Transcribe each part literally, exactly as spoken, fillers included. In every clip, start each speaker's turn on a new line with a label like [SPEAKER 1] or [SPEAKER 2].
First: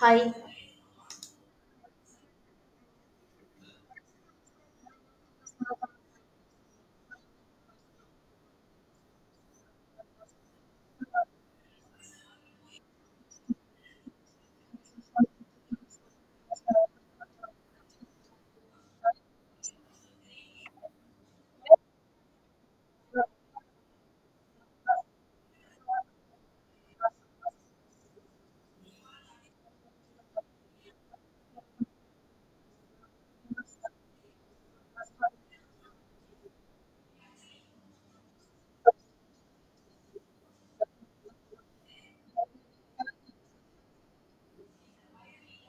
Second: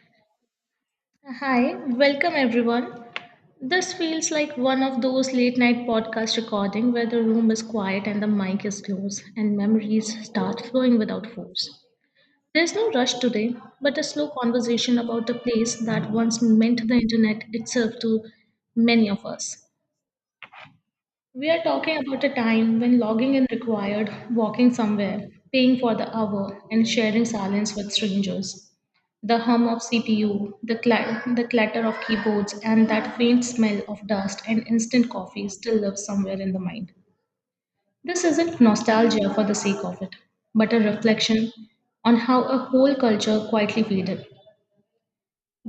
[SPEAKER 1] Hi,
[SPEAKER 2] Hi, welcome everyone. This feels like one of those late night podcast recording where the room is quiet and the mic is closed and memories start flowing without force. There's no rush today, but a slow conversation about the place that once meant the internet itself to many of us. We are talking about a time when logging in required walking somewhere, paying for the hour, and sharing silence with strangers. The hum of C P U, the, cla- the clatter of keyboards, and that faint smell of dust and instant coffee still lives somewhere in the mind. This isn't nostalgia for the sake of it, but a reflection on how a whole culture quietly faded.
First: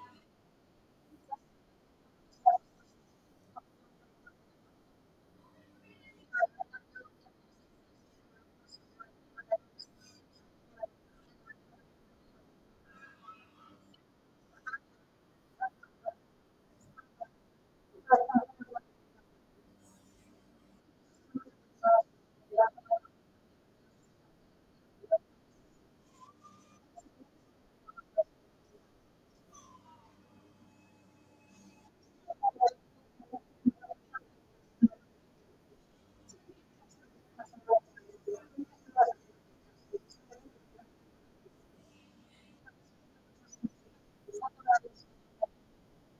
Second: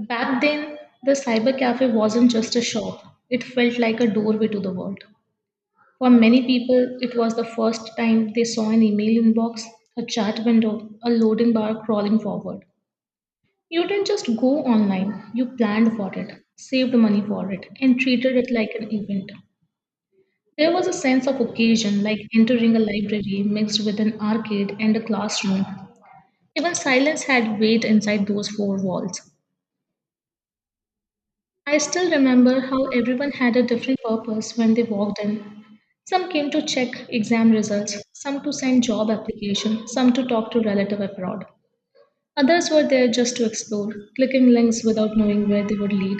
[SPEAKER 2] Back then, the cyber cafe wasn't just a shop, it felt like a doorway to the world. For many people, it was the first time they saw an email inbox, a chat window, a loading bar crawling forward. You didn't just go online, you planned for it, saved money for it, and treated it like an event. There was a sense of occasion, like entering a library mixed with an arcade and a classroom. Even silence had weight inside those four walls. I still remember how everyone had a different purpose when they walked in. Some came to check exam results, some to send job application, some to talk to relative abroad. Others were there just to explore, clicking links without knowing where they would lead.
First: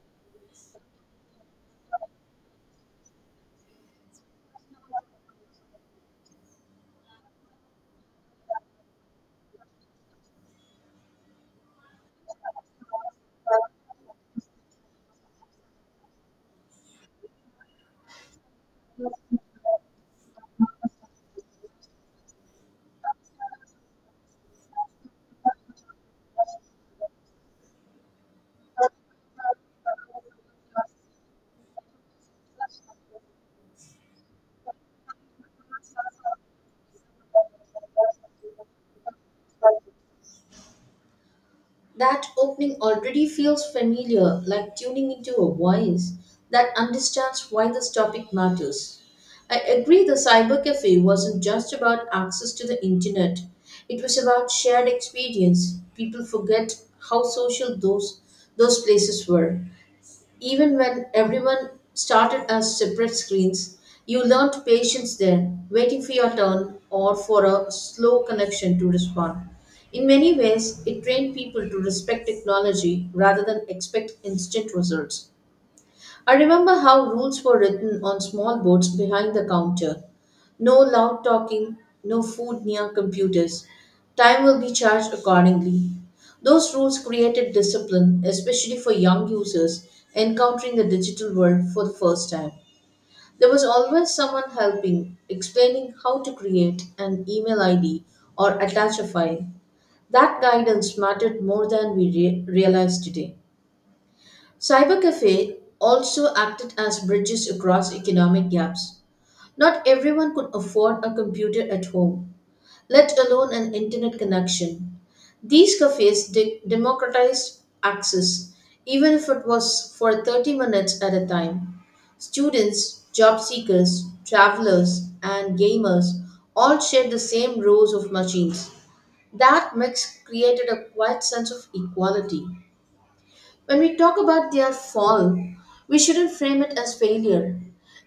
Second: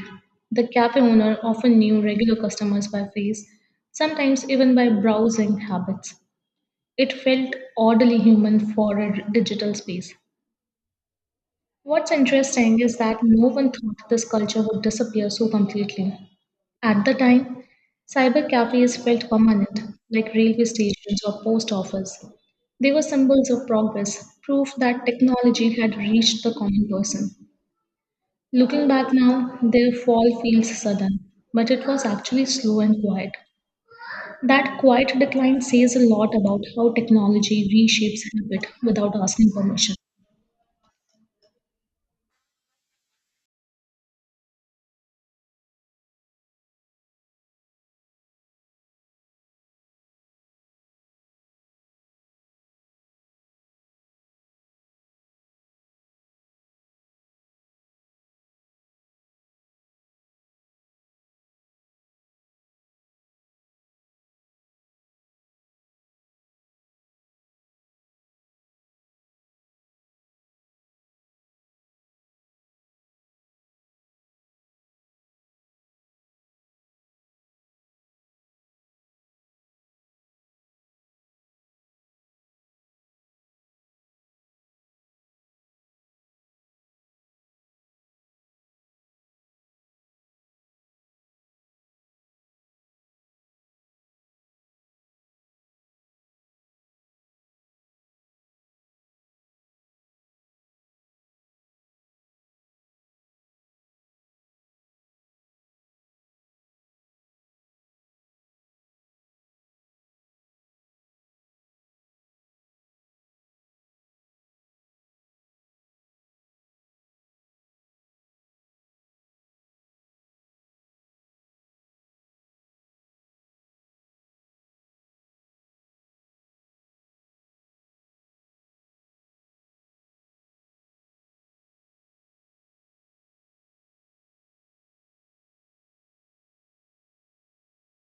[SPEAKER 2] The cafe owner often knew regular customers by face, sometimes even by browsing habits. It felt oddly human for a digital space. What's interesting is that no one thought this culture would disappear so completely. At the time, cyber cafes felt permanent, like railway stations or post office. They were symbols of progress, proof that technology had reached the common person. Looking back now, their fall feels sudden, but it was actually slow and quiet. That quiet decline says a lot about how technology reshapes habit without asking permission.
[SPEAKER 1] that opening already feels familiar, like tuning into a voice that understands why this topic matters. I agree the cyber cafe wasn't just about access to the internet. It was about shared experience. People forget how social those those places were. Even when everyone started as separate screens, you learned patience there, waiting for your turn or for a slow connection to respond. In many ways, it trained people to respect technology rather than expect instant results. I remember how rules were written on small boards behind the counter. No loud talking, no food near computers. Time will be charged accordingly. Those rules created discipline, especially for young users encountering the digital world for the first time. There was always someone helping, explaining how to create an email I D or attach a file. That guidance mattered more than we re- realize today. Cybercafe also acted as bridges across economic gaps. Not everyone could afford a computer at home, let alone an internet connection. These cafes de- democratized access, even if it was for thirty minutes at a time. Students, job seekers, travelers, and gamers all shared the same rows of machines. That mix created a quiet sense of equality. When we talk about their fall, we shouldn't frame it as failure.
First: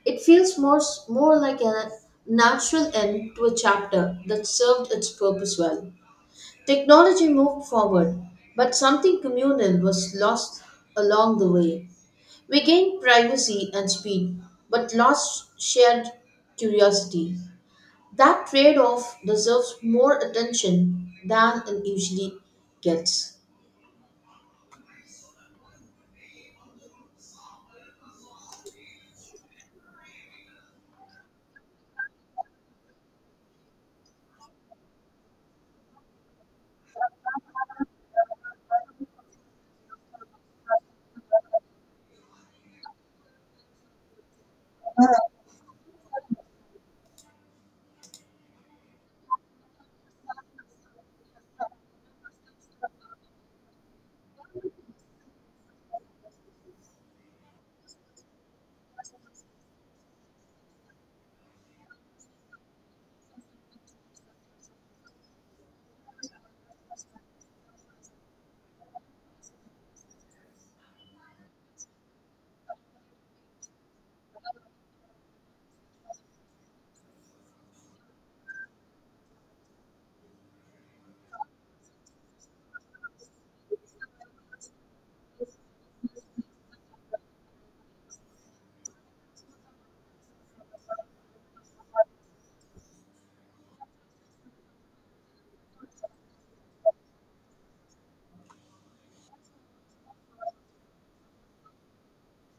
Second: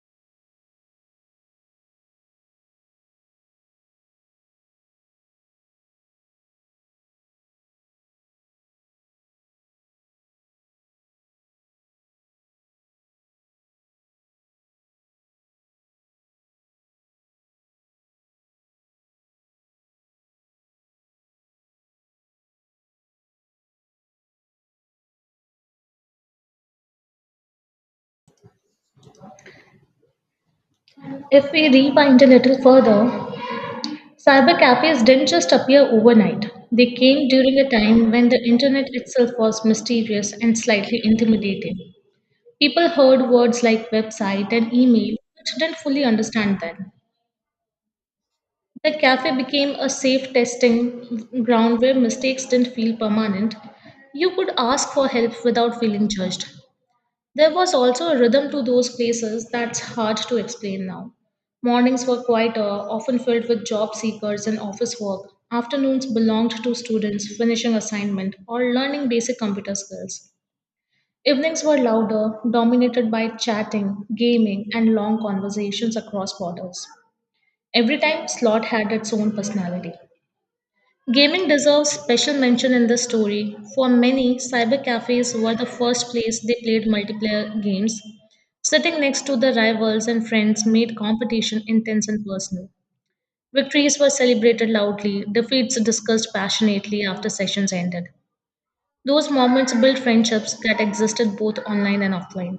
[SPEAKER 1] It feels more, more like a natural end to a chapter that served its purpose well. Technology moved forward, but something communal was lost along the way. We gained privacy and speed, but lost shared curiosity. That trade off deserves more attention than it usually gets.
[SPEAKER 2] If we rewind a little further, cyber cafes didn't just appear overnight. They came during a time when the internet itself was mysterious and slightly intimidating. People heard words like website and email but didn't fully understand them. The cafe became a safe testing ground where mistakes didn't feel permanent. You could ask for help without feeling judged. There was also a rhythm to those places that's hard to explain now. Mornings were quieter, often filled with job seekers and office work. Afternoons belonged to students finishing assignment or learning basic computer skills. Evenings were louder, dominated by chatting, gaming, and long conversations across borders. Every time slot had its own personality. Gaming deserves special mention in this story. For many, cyber cafes were the first place they played multiplayer games. Sitting next to the rivals and friends made competition intense and personal. Victories were celebrated loudly, defeats discussed passionately after sessions ended. Those moments built friendships that existed both online and offline.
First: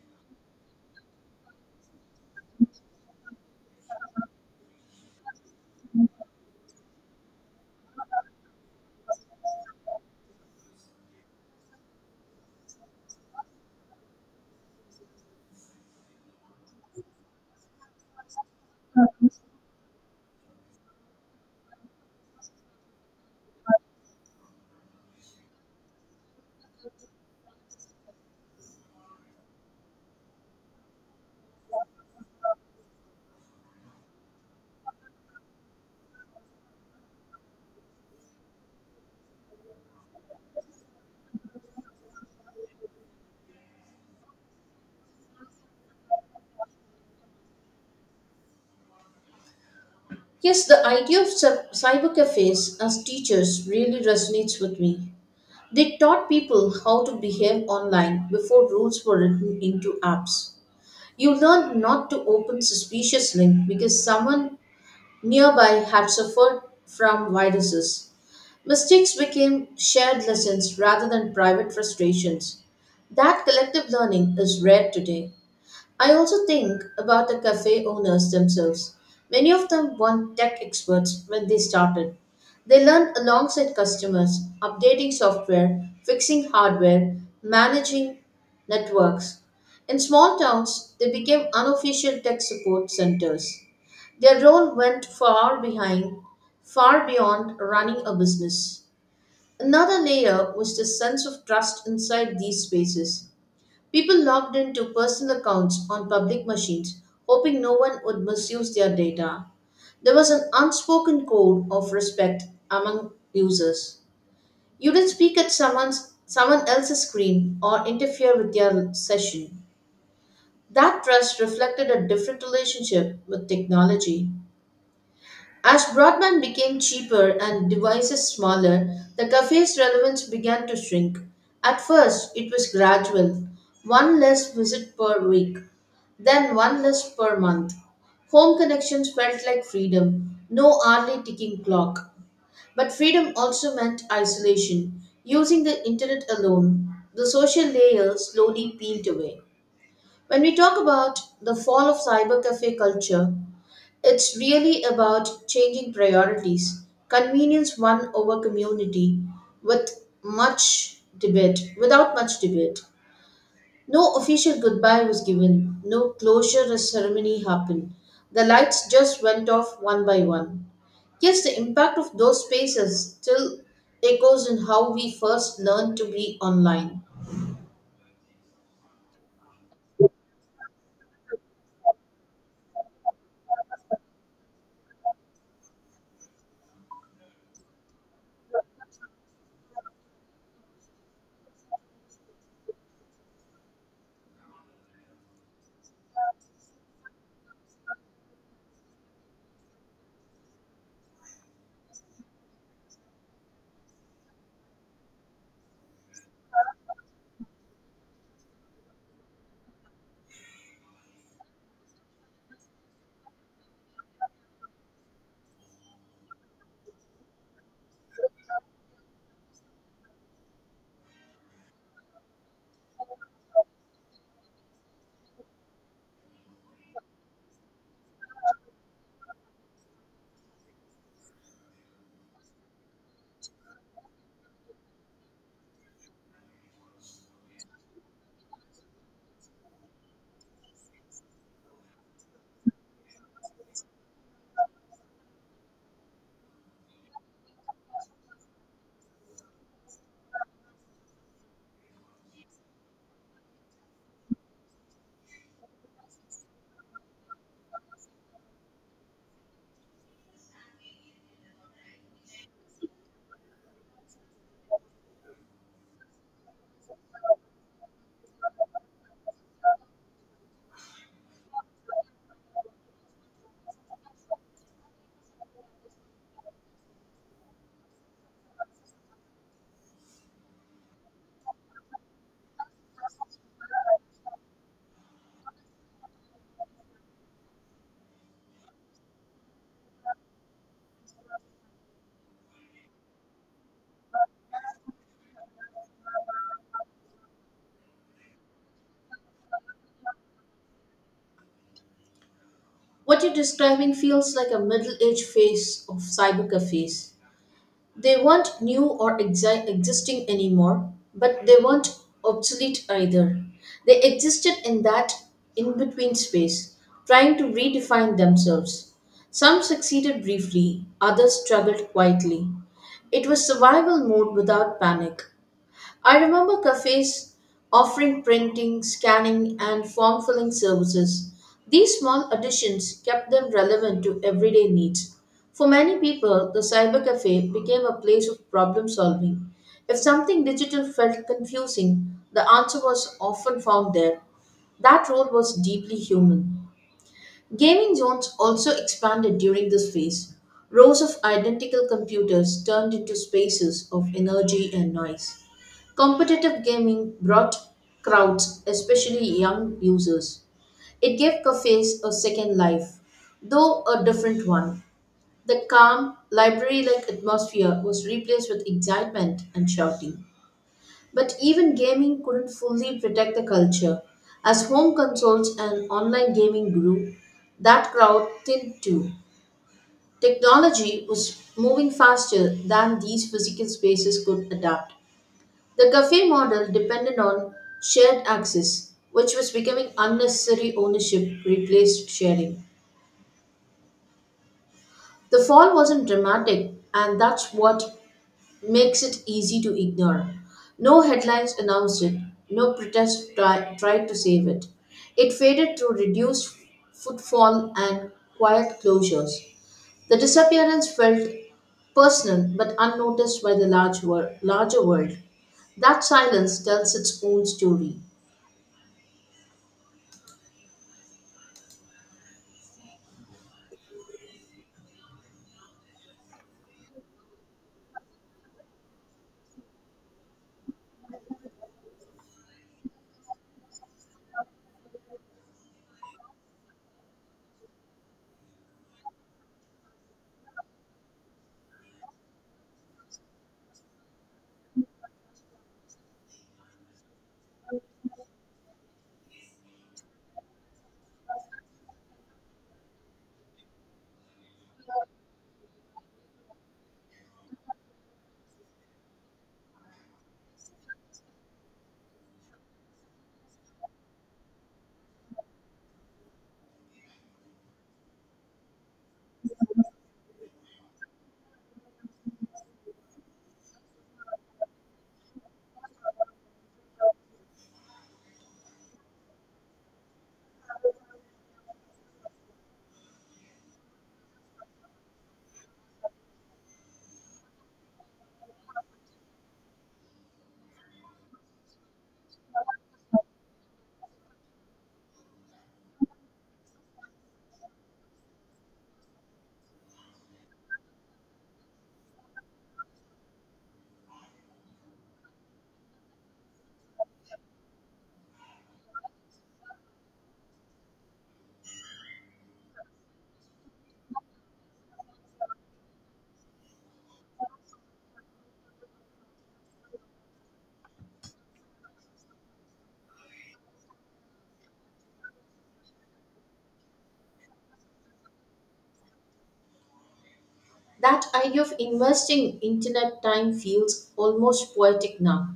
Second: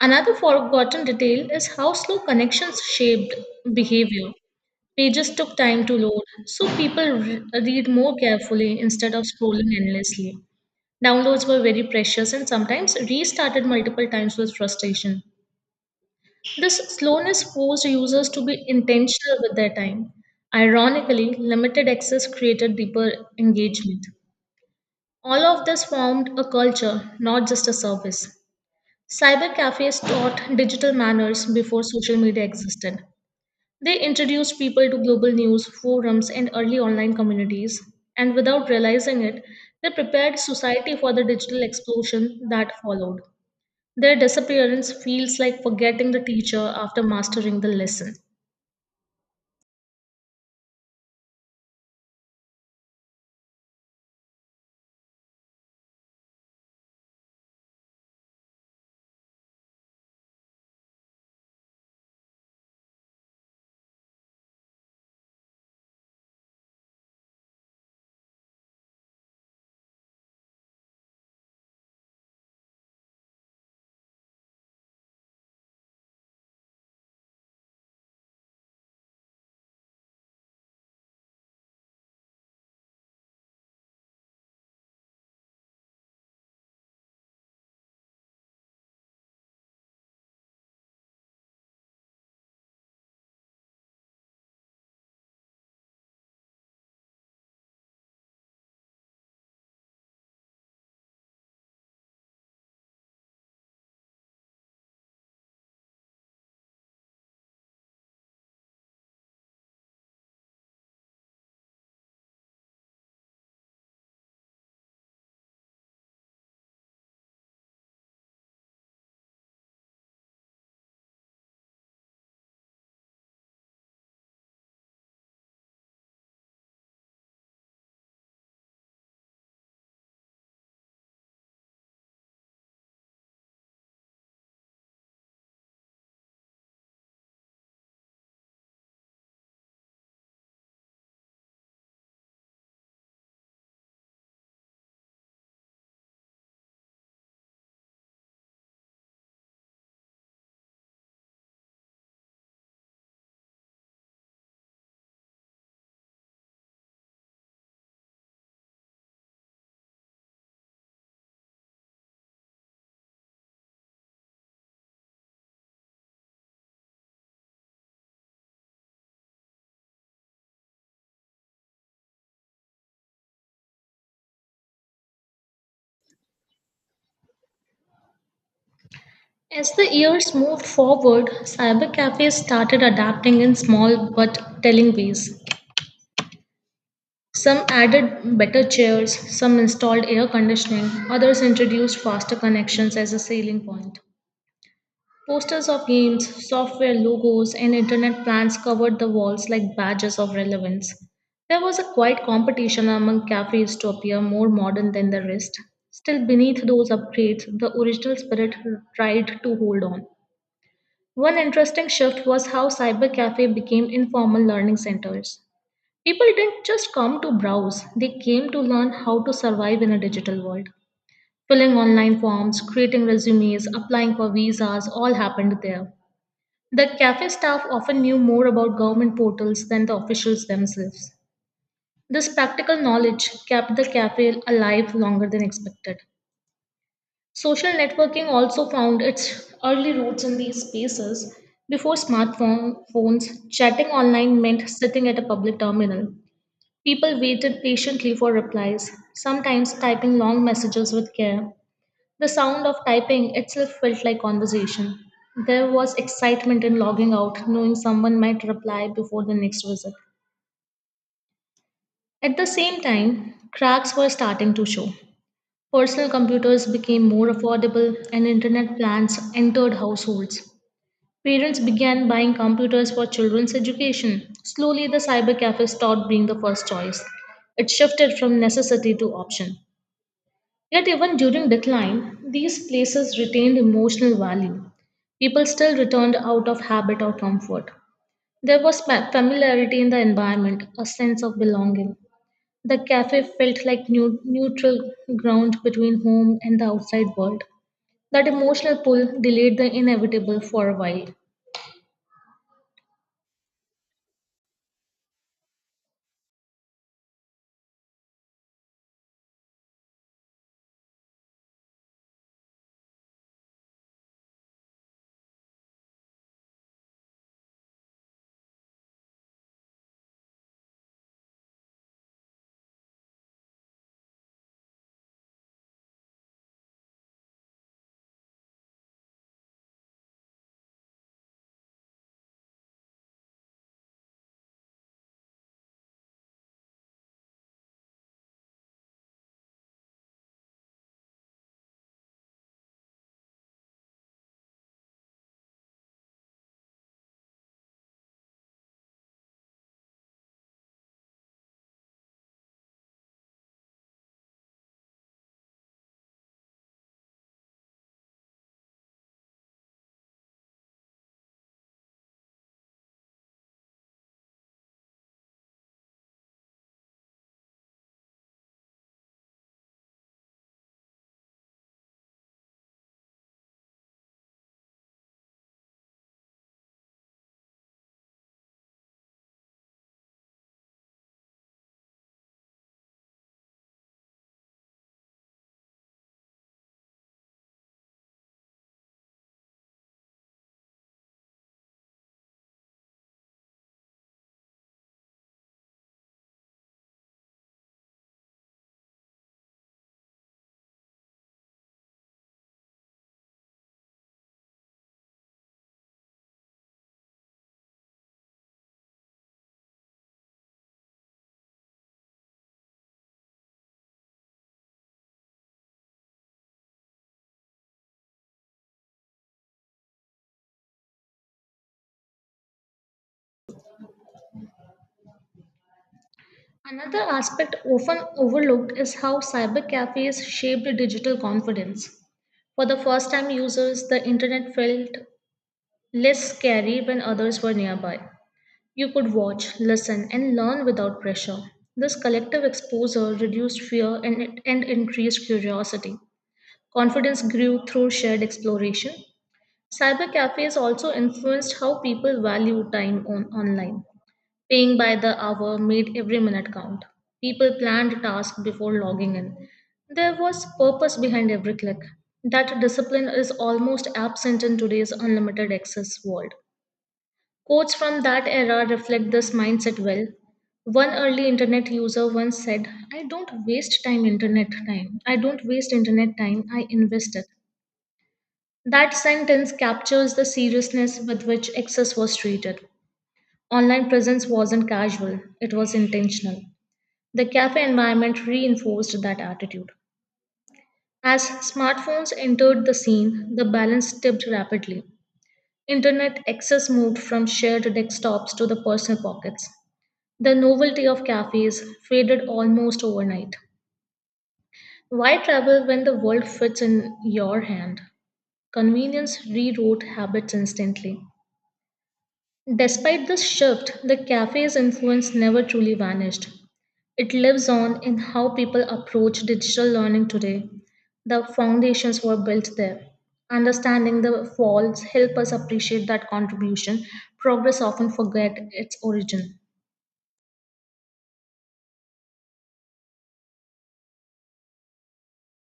[SPEAKER 2] Another forgotten detail is how slow connections shaped behavior. Pages took time to load, so people re- read more carefully instead of scrolling endlessly. Downloads were very precious and sometimes restarted multiple times with frustration. This slowness forced users to be intentional with their time. Ironically, limited access created deeper engagement. All of this formed a culture, not just a service. Cyber cafes taught digital manners before social media existed. They introduced people to global news, forums, and early online communities, and without realizing it, they prepared society for the digital explosion that followed. Their disappearance feels like forgetting the teacher after mastering the lesson.
[SPEAKER 1] Yes, the idea of cy- cyber cafes as teachers really resonates with me. They taught people how to behave online before rules were written into apps. You learned not to open suspicious links because someone nearby had suffered from viruses. Mistakes became shared lessons rather than private frustrations. That collective learning is rare today. I also think about the cafe owners themselves. Many of them weren't tech experts when they started. They learned alongside customers, updating software, fixing hardware, managing networks. In small towns, they became unofficial tech support centers. Their role went far behind, far beyond running a business. Another layer was the sense of trust inside these spaces. People logged into personal accounts on public machines, hoping no one would misuse their data. There was an unspoken code of respect among users. You didn't speak at someone's someone else's screen or interfere with their session. That trust reflected a different relationship with technology. As broadband became cheaper and devices smaller, the cafe's relevance began to shrink. At first, it was gradual one less visit per week, then one less per month. Home connections felt like freedom, no hourly ticking clock. But freedom also meant isolation, using the internet alone. The social layer slowly peeled away. When we talk about the fall of cybercafe culture, it's really about changing priorities. Convenience won over community with much debate, without much debate. No official goodbye was given, no closure ceremony happened. The lights just went off one by one. Yes, the impact of those spaces still echoes in how we first learned to be online.
[SPEAKER 2] As the years moved forward, cyber cafes started adapting in small but telling ways. Some added better chairs, some installed air conditioning, others introduced faster connections as a selling point. Posters of games, software logos, and internet plans covered the walls like badges of relevance. There was a quiet competition among cafes to appear more modern than the rest. Still, beneath those upgrades, the original spirit tried to hold on. One interesting shift was how cyber cafe became informal learning centers. People didn't just come to browse, they came to learn how to survive in a digital world. Filling online forms, creating resumes, applying for visas all happened there. The cafe staff often knew more about government portals than the officials themselves. This practical knowledge kept the cafe alive longer than expected. Social networking also found its early roots in these spaces. Before smartphone- phones, chatting online meant sitting at a public terminal. People waited patiently for replies, sometimes typing long messages with care. The sound of typing itself felt like conversation. There was excitement in logging out, knowing someone might reply before the next visit. At the same time, cracks were starting to show. Personal computers became more affordable and internet plans entered households. Parents began buying computers for children's education. Slowly, the cyber cafes stopped being the first choice. It shifted from necessity to option. Yet, even during decline, these places retained emotional value. People still returned out of habit or comfort. There was fa- familiarity in the environment, a sense of belonging. The cafe felt like new, neutral ground between home and the outside world. That emotional pull delayed the inevitable for a while.
[SPEAKER 1] What you're describing feels like a middle aged phase of cyber cafes. They weren't new or exi- existing anymore, but they weren't obsolete either. They existed in that in between space, trying to redefine themselves. Some succeeded briefly, others struggled quietly. It was survival mode without panic. I remember cafes offering printing, scanning, and form filling services. These small additions kept them relevant to everyday needs. For many people, the cyber cafe became a place of problem solving. If something digital felt confusing, the answer was often found there. That role was deeply human. Gaming zones also expanded during this phase. Rows of identical computers turned into spaces of energy and noise. Competitive gaming brought crowds, especially young users. It gave cafes a second life, though a different one. The calm, library like atmosphere was replaced with excitement and shouting. But even gaming couldn't fully protect the culture. As home consoles and online gaming grew, that crowd thinned too. Technology was moving faster than these physical spaces could adapt. The cafe model depended on shared access, which was becoming unnecessary ownership replaced sharing. The fall wasn't dramatic, and that's what makes it easy to ignore. No headlines announced it, no protest try, tried to save it. It faded through reduced footfall and quiet closures. The disappearance felt personal but unnoticed by the large wor- larger world. That silence tells its own story.
[SPEAKER 2] Another aspect often overlooked is how cyber cafes shaped digital confidence. For the first time users, the internet felt less scary when others were nearby. You could watch, listen, and learn without pressure. This collective exposure reduced fear and, and increased curiosity. Confidence grew through shared exploration. Cyber cafes also influenced how people value time on online. Paying by the hour made every minute count. People planned tasks before logging in. There was purpose behind every click. That discipline is almost absent in today's unlimited access world. Quotes from that era reflect this mindset well. One early internet user once said, I don't waste time internet time. I don't waste internet time, I invest it. That sentence captures the seriousness with which excess was treated. Online presence wasn't casual, it was intentional. The cafe environment reinforced that attitude. As smartphones entered the scene, the balance tipped rapidly. Internet access moved from shared desktops to the personal pockets. The novelty of cafes faded almost overnight. Why travel when the world fits in your hand? Convenience rewrote habits instantly. Despite this shift, the cafe's influence never truly vanished. It lives on in how people approach digital learning today. The foundations were built there. Understanding the falls help us appreciate that contribution. Progress often forget its origin.
[SPEAKER 1] That idea of investing internet time feels almost poetic now.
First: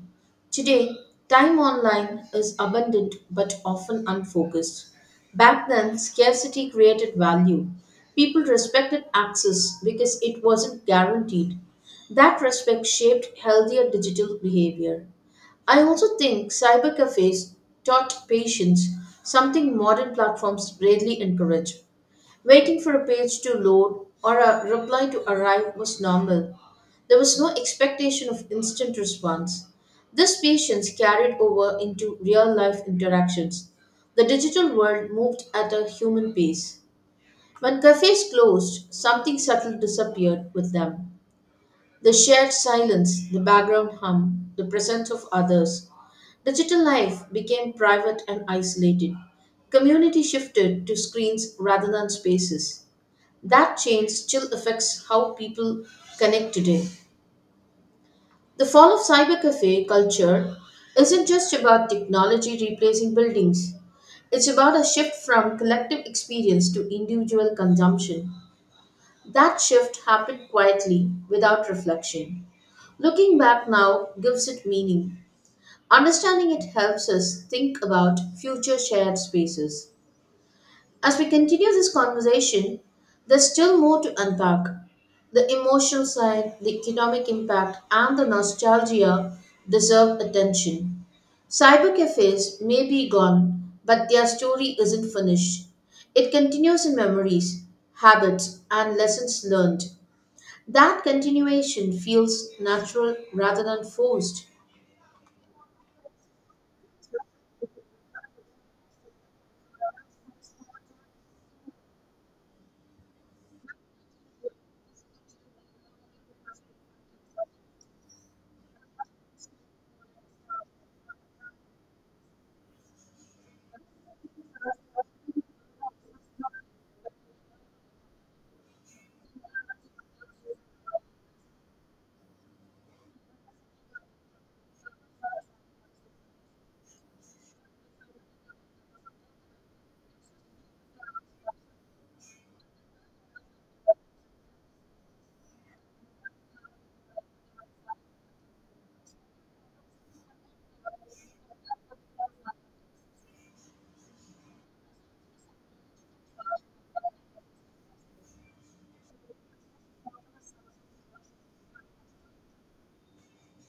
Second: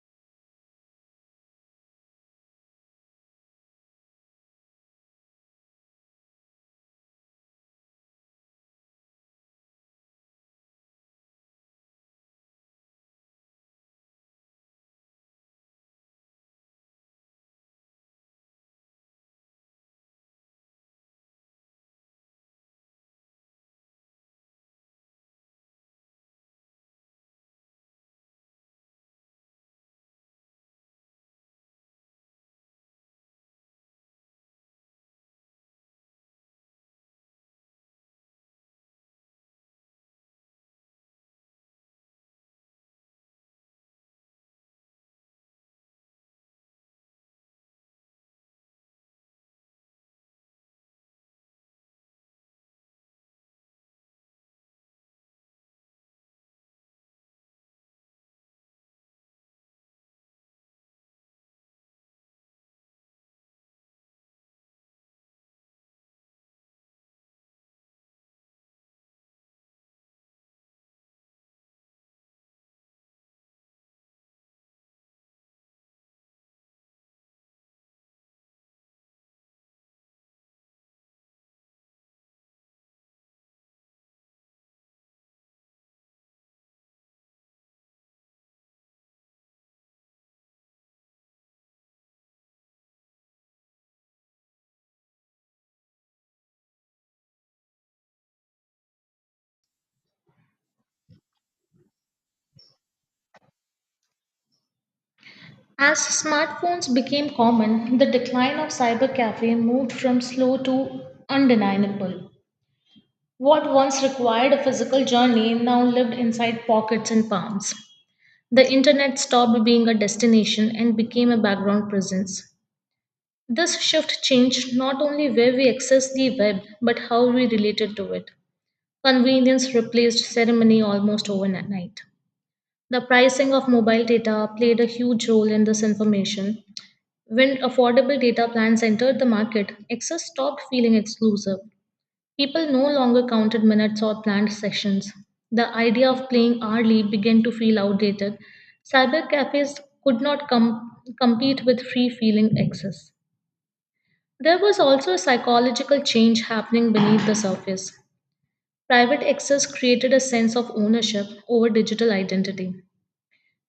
[SPEAKER 1] Today, time online is abundant but often unfocused. Back then, scarcity created value. People respected access because it wasn't guaranteed. That respect shaped healthier digital behavior. I also think cyber cafes taught patience, something modern platforms rarely encourage. Waiting for a page to load or a reply to arrive was normal. There was no expectation of instant response. This patience carried over into real life interactions. The digital world moved at a human pace. When cafes closed, something subtle disappeared with them. The shared silence, the background hum, the presence of others. Digital life became private and isolated. Community shifted to screens rather than spaces. That change still affects how people connect today. The fall of cybercafe culture isn't just about technology replacing buildings, it's about a shift from collective experience to individual consumption. That shift happened quietly, without reflection. Looking back now gives it meaning. Understanding it helps us think about future shared spaces. As we continue this conversation, there's still more to unpack the emotional side, the economic impact, and the nostalgia deserve attention. Cyber cafes may be gone, but their story isn't finished. It continues in memories, habits, and lessons learned. That continuation feels natural rather than forced.
[SPEAKER 2] As smartphones became common, the decline of cybercafe moved from slow to undeniable. What once required a physical journey now lived inside pockets and palms. The internet stopped being a destination and became a background presence. This shift changed not only where we access the web, but how we related to it. Convenience replaced ceremony almost overnight. The pricing of mobile data played a huge role in this information. When affordable data plans entered the market, access stopped feeling exclusive. People no longer counted minutes or planned sessions. The idea of playing hourly began to feel outdated. Cyber cafes could not com- compete with free feeling access. There was also a psychological change happening beneath the surface. Private access created a sense of ownership over digital identity.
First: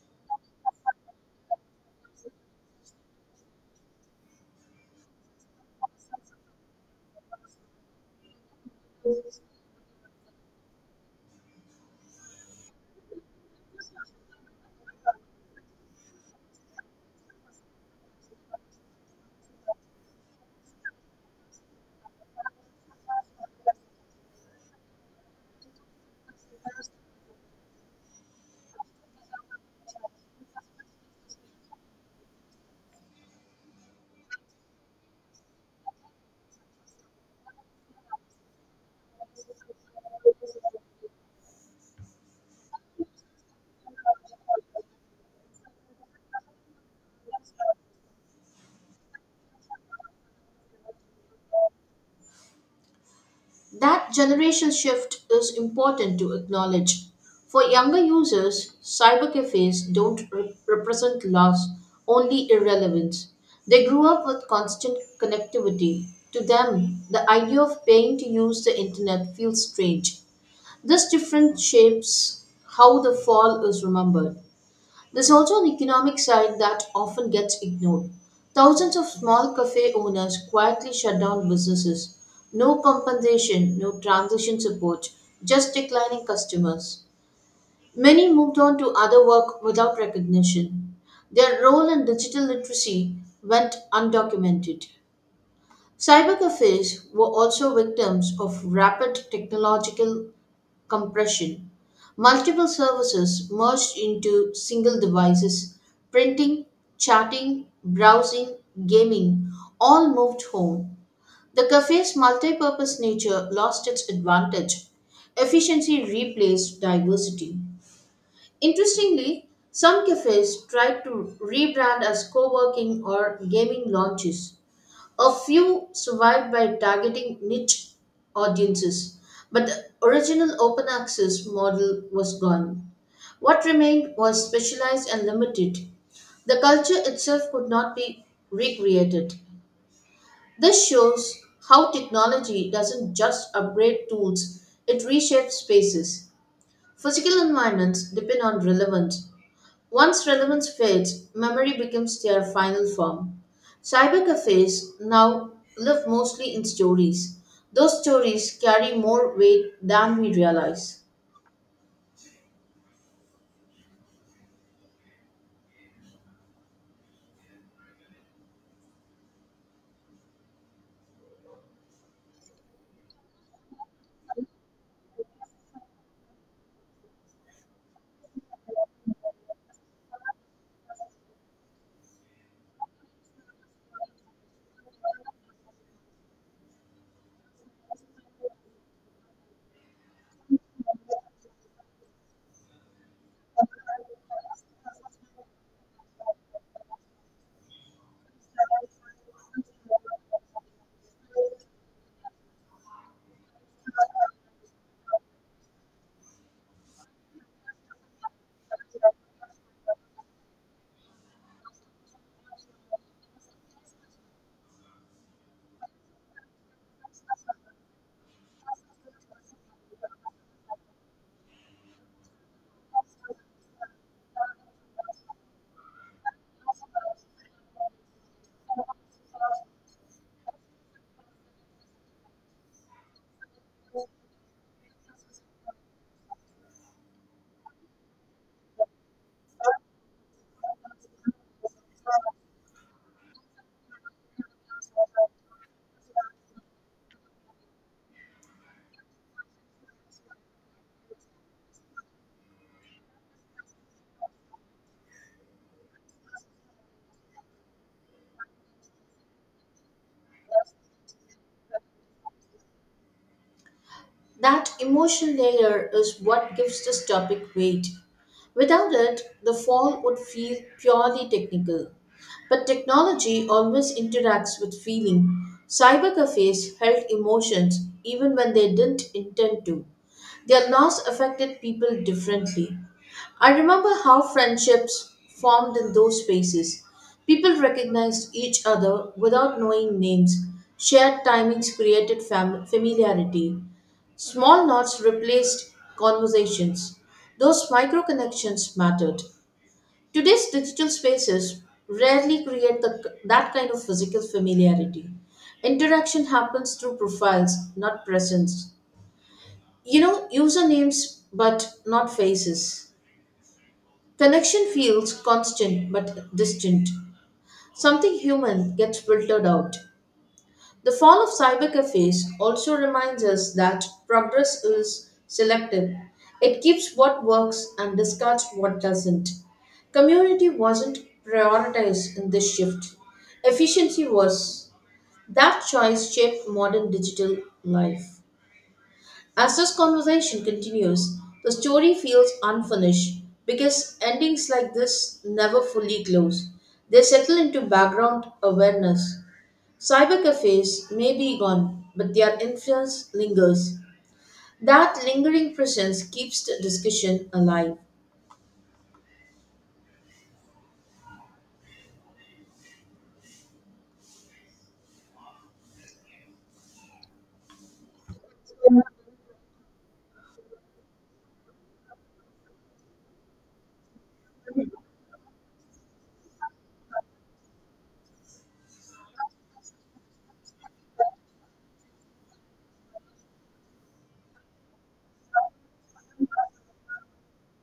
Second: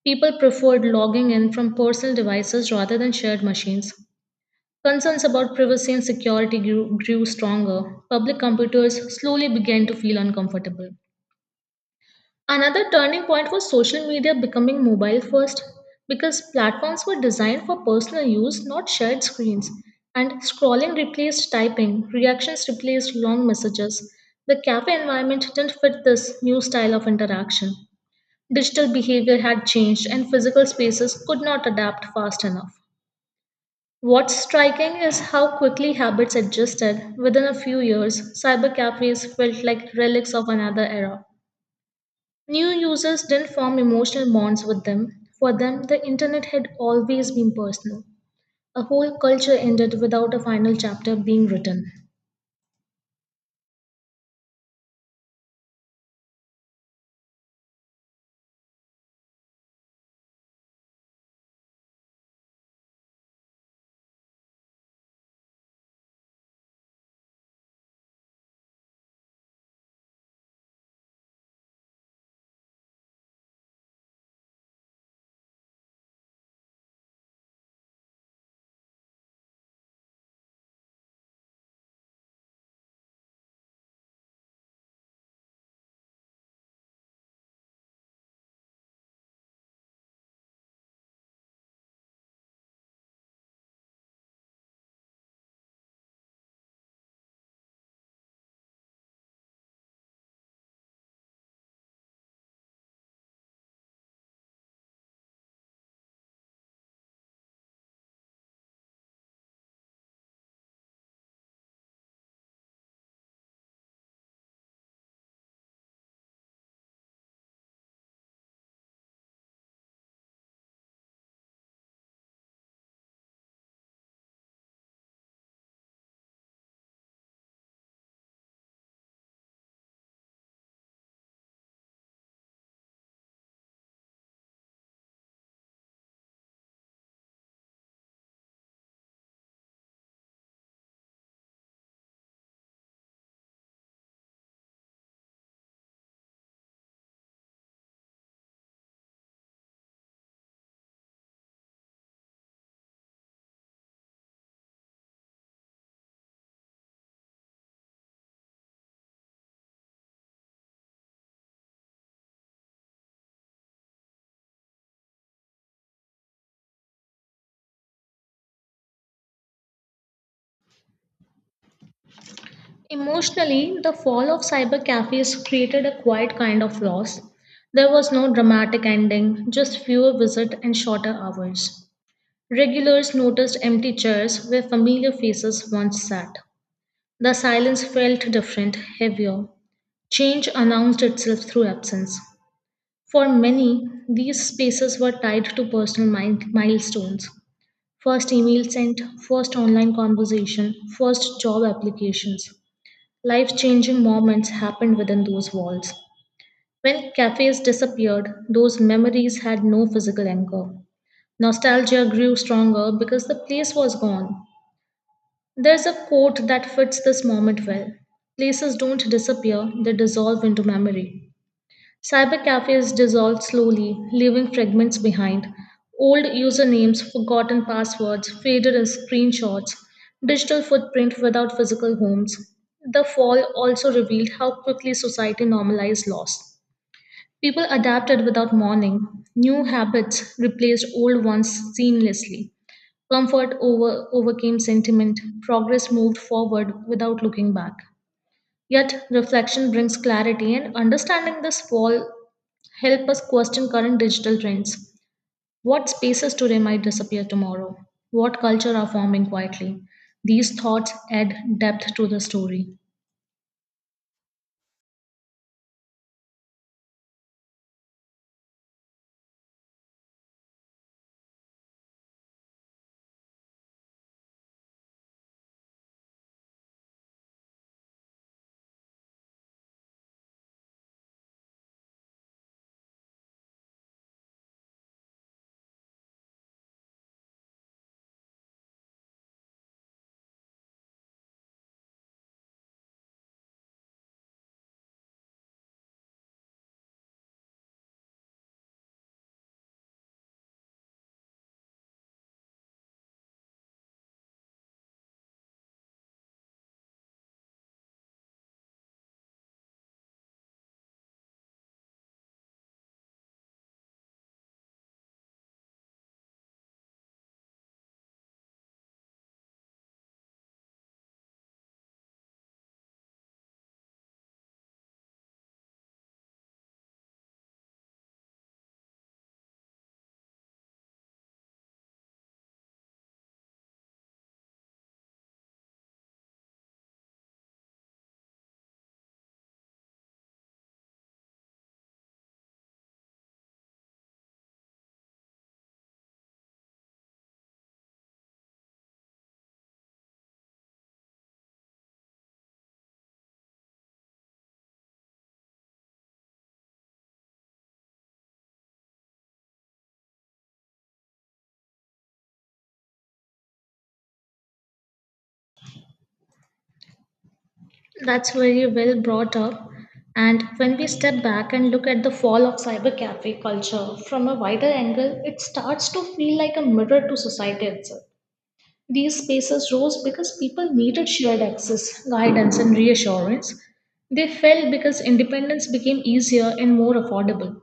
[SPEAKER 2] People preferred logging in from personal devices rather than shared machines. Concerns about privacy and security grew, grew stronger. Public computers slowly began to feel uncomfortable. Another turning point was social media becoming mobile first because platforms were designed for personal use, not shared screens. And scrolling replaced typing, reactions replaced long messages. The cafe environment didn't fit this new style of interaction. Digital behavior had changed, and physical spaces could not adapt fast enough. What's striking is how quickly habits adjusted. Within a few years, cyber cafes felt like relics of another era. New users didn't form emotional bonds with them. For them, the internet had always been personal. A whole culture ended without a final chapter being written.
[SPEAKER 1] That generational shift is important to acknowledge. For younger users, cyber cafes don't re- represent loss, only irrelevance. They grew up with constant connectivity. To them, the idea of paying to use the internet feels strange. This difference shapes how the fall is remembered. There's also an economic side that often gets ignored. Thousands of small cafe owners quietly shut down businesses. No compensation, no transition support, just declining customers. Many moved on to other work without recognition. Their role in digital literacy went undocumented. Cyber cafes were also victims of rapid technological compression. Multiple services merged into single devices, printing, chatting, browsing, gaming, all moved home. The cafe's multi-purpose nature lost its advantage. Efficiency replaced diversity. Interestingly, some cafes tried to rebrand as co working or gaming lounges. A few survived by targeting niche audiences, but the original open access model was gone. What remained was specialized and limited. The culture itself could not be recreated. This shows how technology doesn't just upgrade tools, it reshapes spaces. Physical environments depend on relevance, once relevance fades, memory becomes their final form. Cybercafes now live mostly in stories. Those stories carry more weight than we realize.
[SPEAKER 2] Emotionally, the fall of cyber cafes created a quiet kind of loss. There was no dramatic ending, just fewer visits and shorter hours. Regulars noticed empty chairs where familiar faces once sat. The silence felt different, heavier. Change announced itself through absence. For many, these spaces were tied to personal mi- milestones first email sent, first online conversation, first job applications. Life changing moments happened within those walls. When cafes disappeared, those memories had no physical anchor. Nostalgia grew stronger because the place was gone. There's a quote that fits this moment well. Places don't disappear, they dissolve into memory. Cyber cafes dissolve slowly, leaving fragments behind. Old usernames, forgotten passwords, faded screenshots, digital footprint without physical homes. The fall also revealed how quickly society normalized loss. People adapted without mourning. New habits replaced old ones seamlessly. Comfort over, overcame sentiment. Progress moved forward without looking back. Yet, reflection brings clarity, and understanding this fall help us question current digital trends. What spaces today might disappear tomorrow? What culture are forming quietly? These thoughts add depth to the story.
[SPEAKER 1] That emotional layer is what gives this topic weight. Without it, the fall would feel purely technical. But technology always interacts with feeling. Cybercafes held emotions even when they didn't intend to. Their loss affected people differently. I remember how friendships formed in those spaces. People recognized each other without knowing names. Shared timings created fam- familiarity. Small nods replaced conversations. Those micro connections mattered. Today's digital spaces rarely create the, that kind of physical familiarity. Interaction happens through profiles, not presence. You know, usernames, but not faces. Connection feels constant but distant. Something human gets filtered out. The fall of cybercafes also reminds us that progress is selective. It keeps what works and discards what doesn't. Community wasn't prioritized in this shift. Efficiency was. That choice shaped modern digital life. As this conversation continues, the story feels unfinished because endings like this never fully close. They settle into background awareness. Cyber cafes may be gone, but their influence lingers. That lingering presence keeps the discussion alive.
[SPEAKER 2] That's very well brought up. And when we step back and look at the fall of cyber cafe culture from a wider angle, it starts to feel like a mirror to society itself. These spaces rose because people needed shared access, guidance, and reassurance. They fell because independence became easier and more affordable.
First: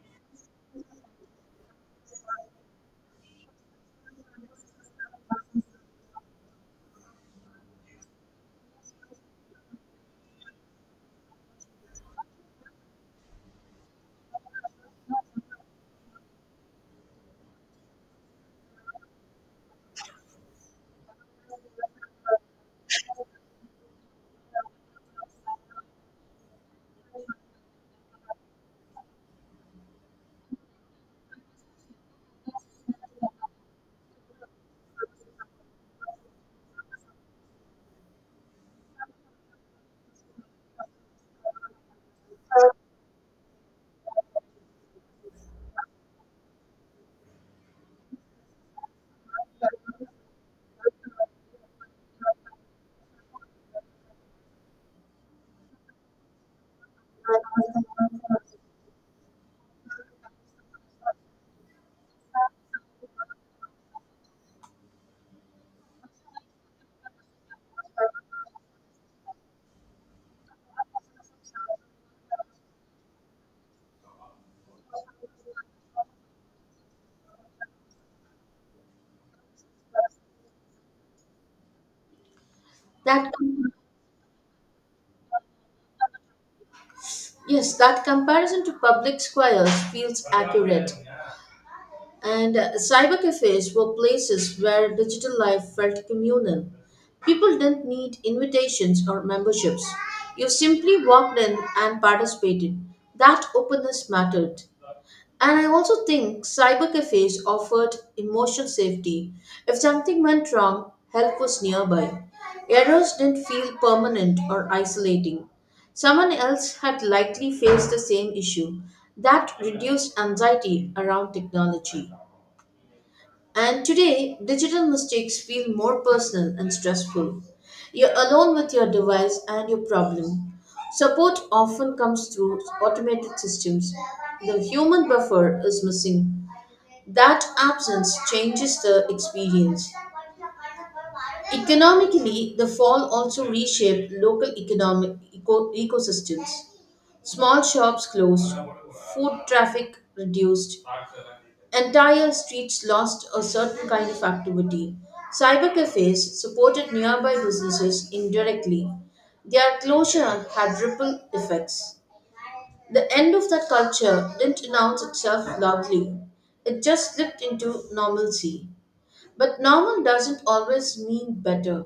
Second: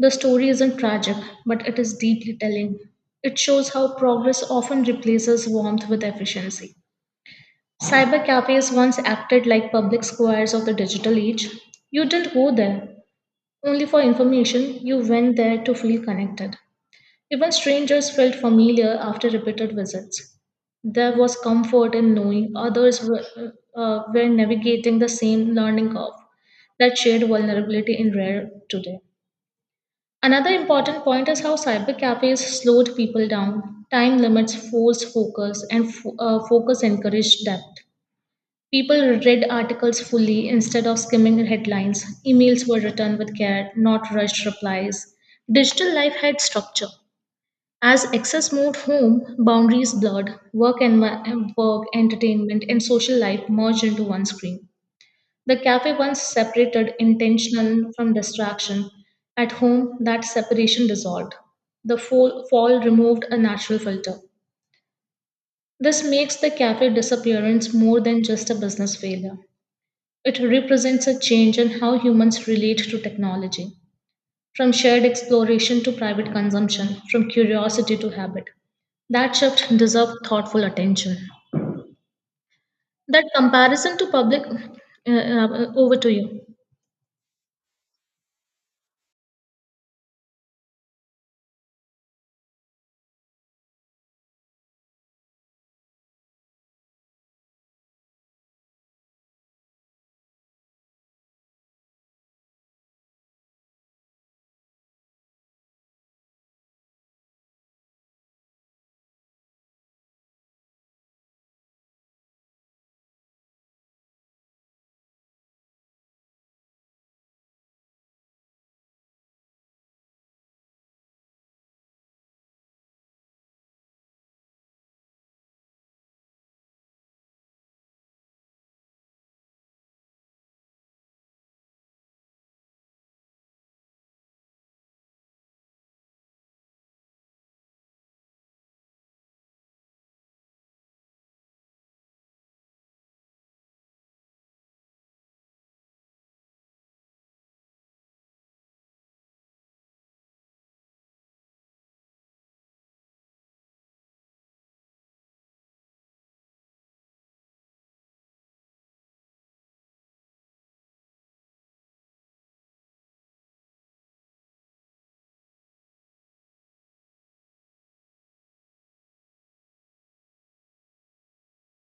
[SPEAKER 2] The story isn't tragic, but it is deeply telling. It shows how progress often replaces warmth with efficiency. Cyber cafes once acted like public squares of the digital age. You didn't go there only for information, you went there to feel connected. Even strangers felt familiar after repeated visits. There was comfort in knowing others were, uh, were navigating the same learning curve, that shared vulnerability in rare today. Another important point is how cyber cafes slowed people down. Time limits forced focus, and fo- uh, focus encouraged depth. People read articles fully instead of skimming headlines. Emails were written with care, not rushed replies. Digital life had structure, as excess moved home, boundaries blurred, work and work, entertainment, and social life merged into one screen. The cafe once separated intentional from distraction. At home, that separation dissolved. The fall, fall removed a natural filter. This makes the cafe disappearance more than just a business failure. It represents a change in how humans relate to technology from shared exploration to private consumption, from curiosity to habit. That shift deserves thoughtful attention. That
[SPEAKER 1] That
[SPEAKER 2] comparison to public, uh, uh, Over to you.
[SPEAKER 1] yes, that comparison to public squares feels accurate. And uh, cyber cafes were places where digital life felt communal. People didn't need invitations or memberships. You simply walked in and participated. That openness mattered. And I also think cyber cafes offered emotional safety. If something went wrong, help was nearby. Errors didn't feel permanent or isolating. Someone else had likely faced the same issue. That reduced anxiety around technology. And today, digital mistakes feel more personal and stressful. You're alone with your device and your problem. Support often comes through automated systems. The human buffer is missing. That absence changes the experience. Economically, the fall also reshaped local economic eco- ecosystems. Small shops closed, food traffic reduced, entire streets lost a certain kind of activity. Cyber cafes supported nearby businesses indirectly. Their closure had ripple effects. The end of that culture didn't announce itself loudly, it just slipped into normalcy. But normal doesn't always mean better.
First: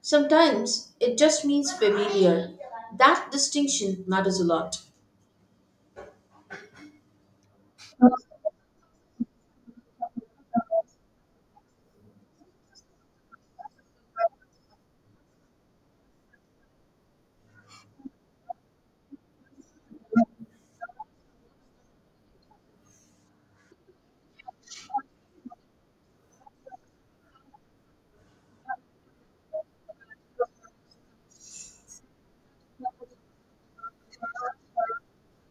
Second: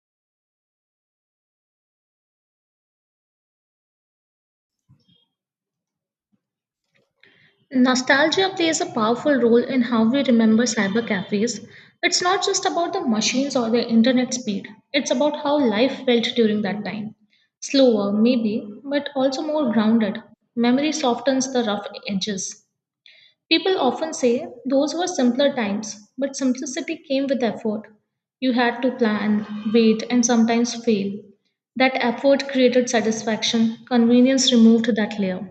[SPEAKER 1] Sometimes it just means familiar. That distinction matters a lot.
[SPEAKER 2] Nostalgia plays a powerful role in how we remember cyber cafes. It's not just about the machines or the internet speed, it's about how life felt during that time. Slower, maybe, but also more grounded. Memory softens the rough edges. People often say those were simpler times, but simplicity came with effort. You had to plan, wait, and sometimes fail. That effort created satisfaction, convenience removed that layer.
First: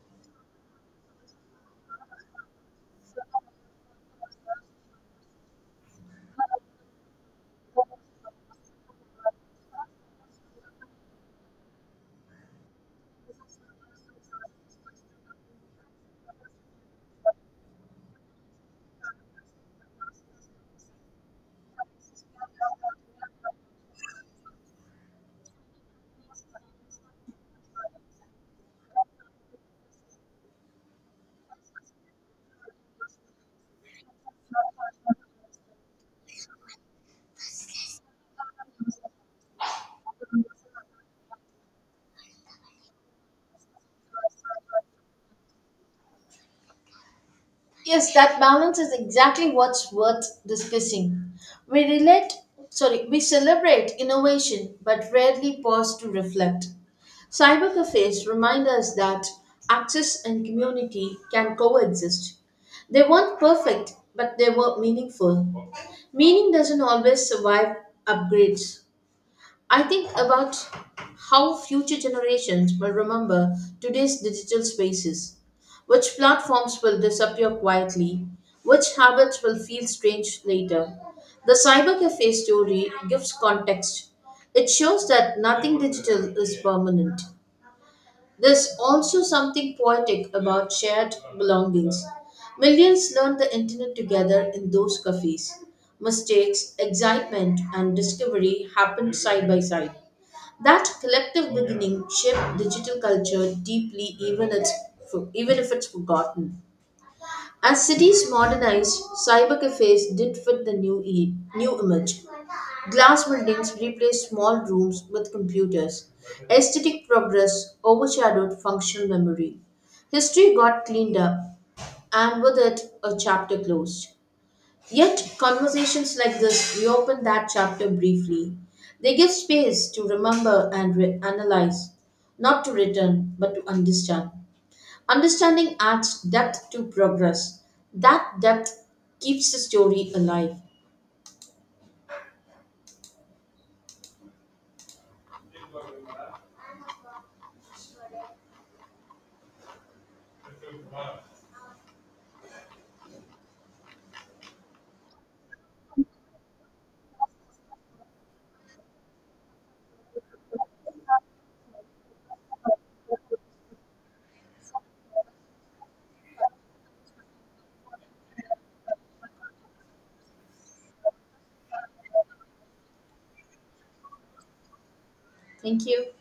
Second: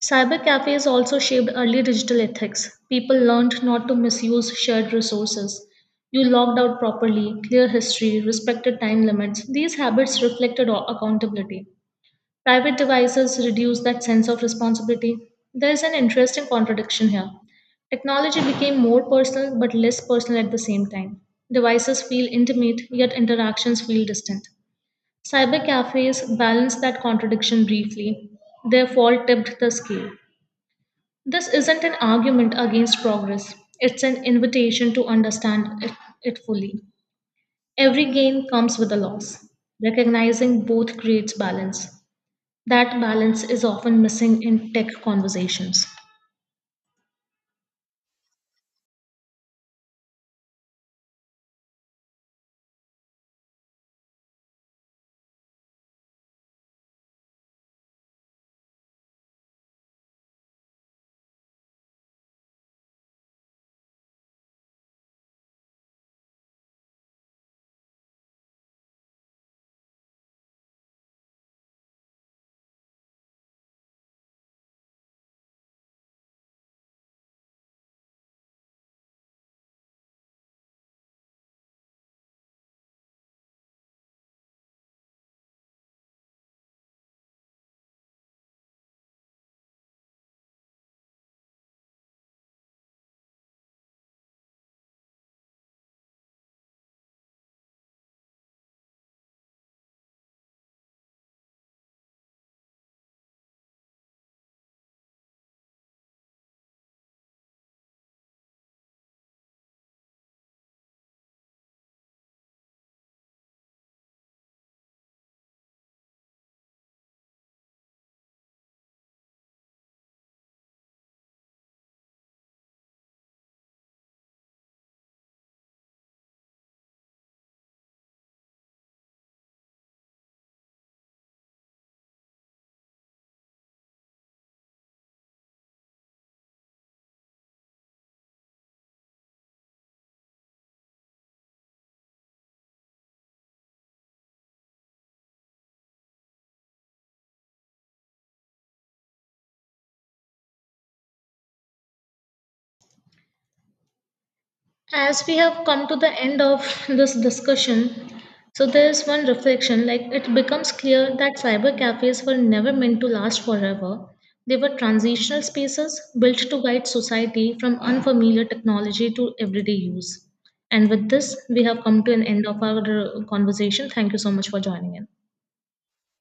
[SPEAKER 2] Cyber cafes also shaped early digital ethics. People learned not to misuse shared resources. You logged out properly, clear history, respected time limits. These habits reflected o- accountability. Private devices reduce that sense of responsibility. There is an interesting contradiction here. Technology became more personal but less personal at the same time. Devices feel intimate, yet interactions feel distant. Cyber cafes balance that contradiction briefly. Their fall tipped the scale. This isn't an argument against progress, it's an invitation to understand it, it fully. Every gain comes with a loss. Recognizing both creates balance. That balance is often missing in tech conversations.
[SPEAKER 1] Yes, that balance is exactly what's worth discussing. We relate, sorry, we celebrate innovation but rarely pause to reflect. Cyber cafes remind us that access and community can coexist. They weren't perfect, but they were meaningful. Meaning doesn't always survive upgrades. I think about how future generations will remember today's digital spaces. Which platforms will disappear quietly? Which habits will feel strange later? The cyber cafe story gives context. It shows that nothing digital is permanent. There's also something poetic about shared belongings. Millions learned the internet together in those cafes. Mistakes, excitement, and discovery happened side by side. That collective beginning shaped digital culture deeply, even, it's, even if it's forgotten. As cities modernized, cyber cafes did fit the new, e- new image. Glass buildings replaced small rooms with computers. Aesthetic progress overshadowed functional memory. History got cleaned up, and with it, a chapter closed. Yet, conversations like this reopen that chapter briefly. They give space to remember and re- analyze, not to return, but to understand. Understanding adds depth to progress. That depth keeps the story alive.
[SPEAKER 2] As we have come to the end of this discussion, so there is one reflection like it becomes clear that cyber cafes were never meant to last forever. They were transitional spaces built to guide society from unfamiliar technology to everyday use. And with this, we have come to an end of our uh, conversation. Thank you so much for joining in.
[SPEAKER 1] Thank you.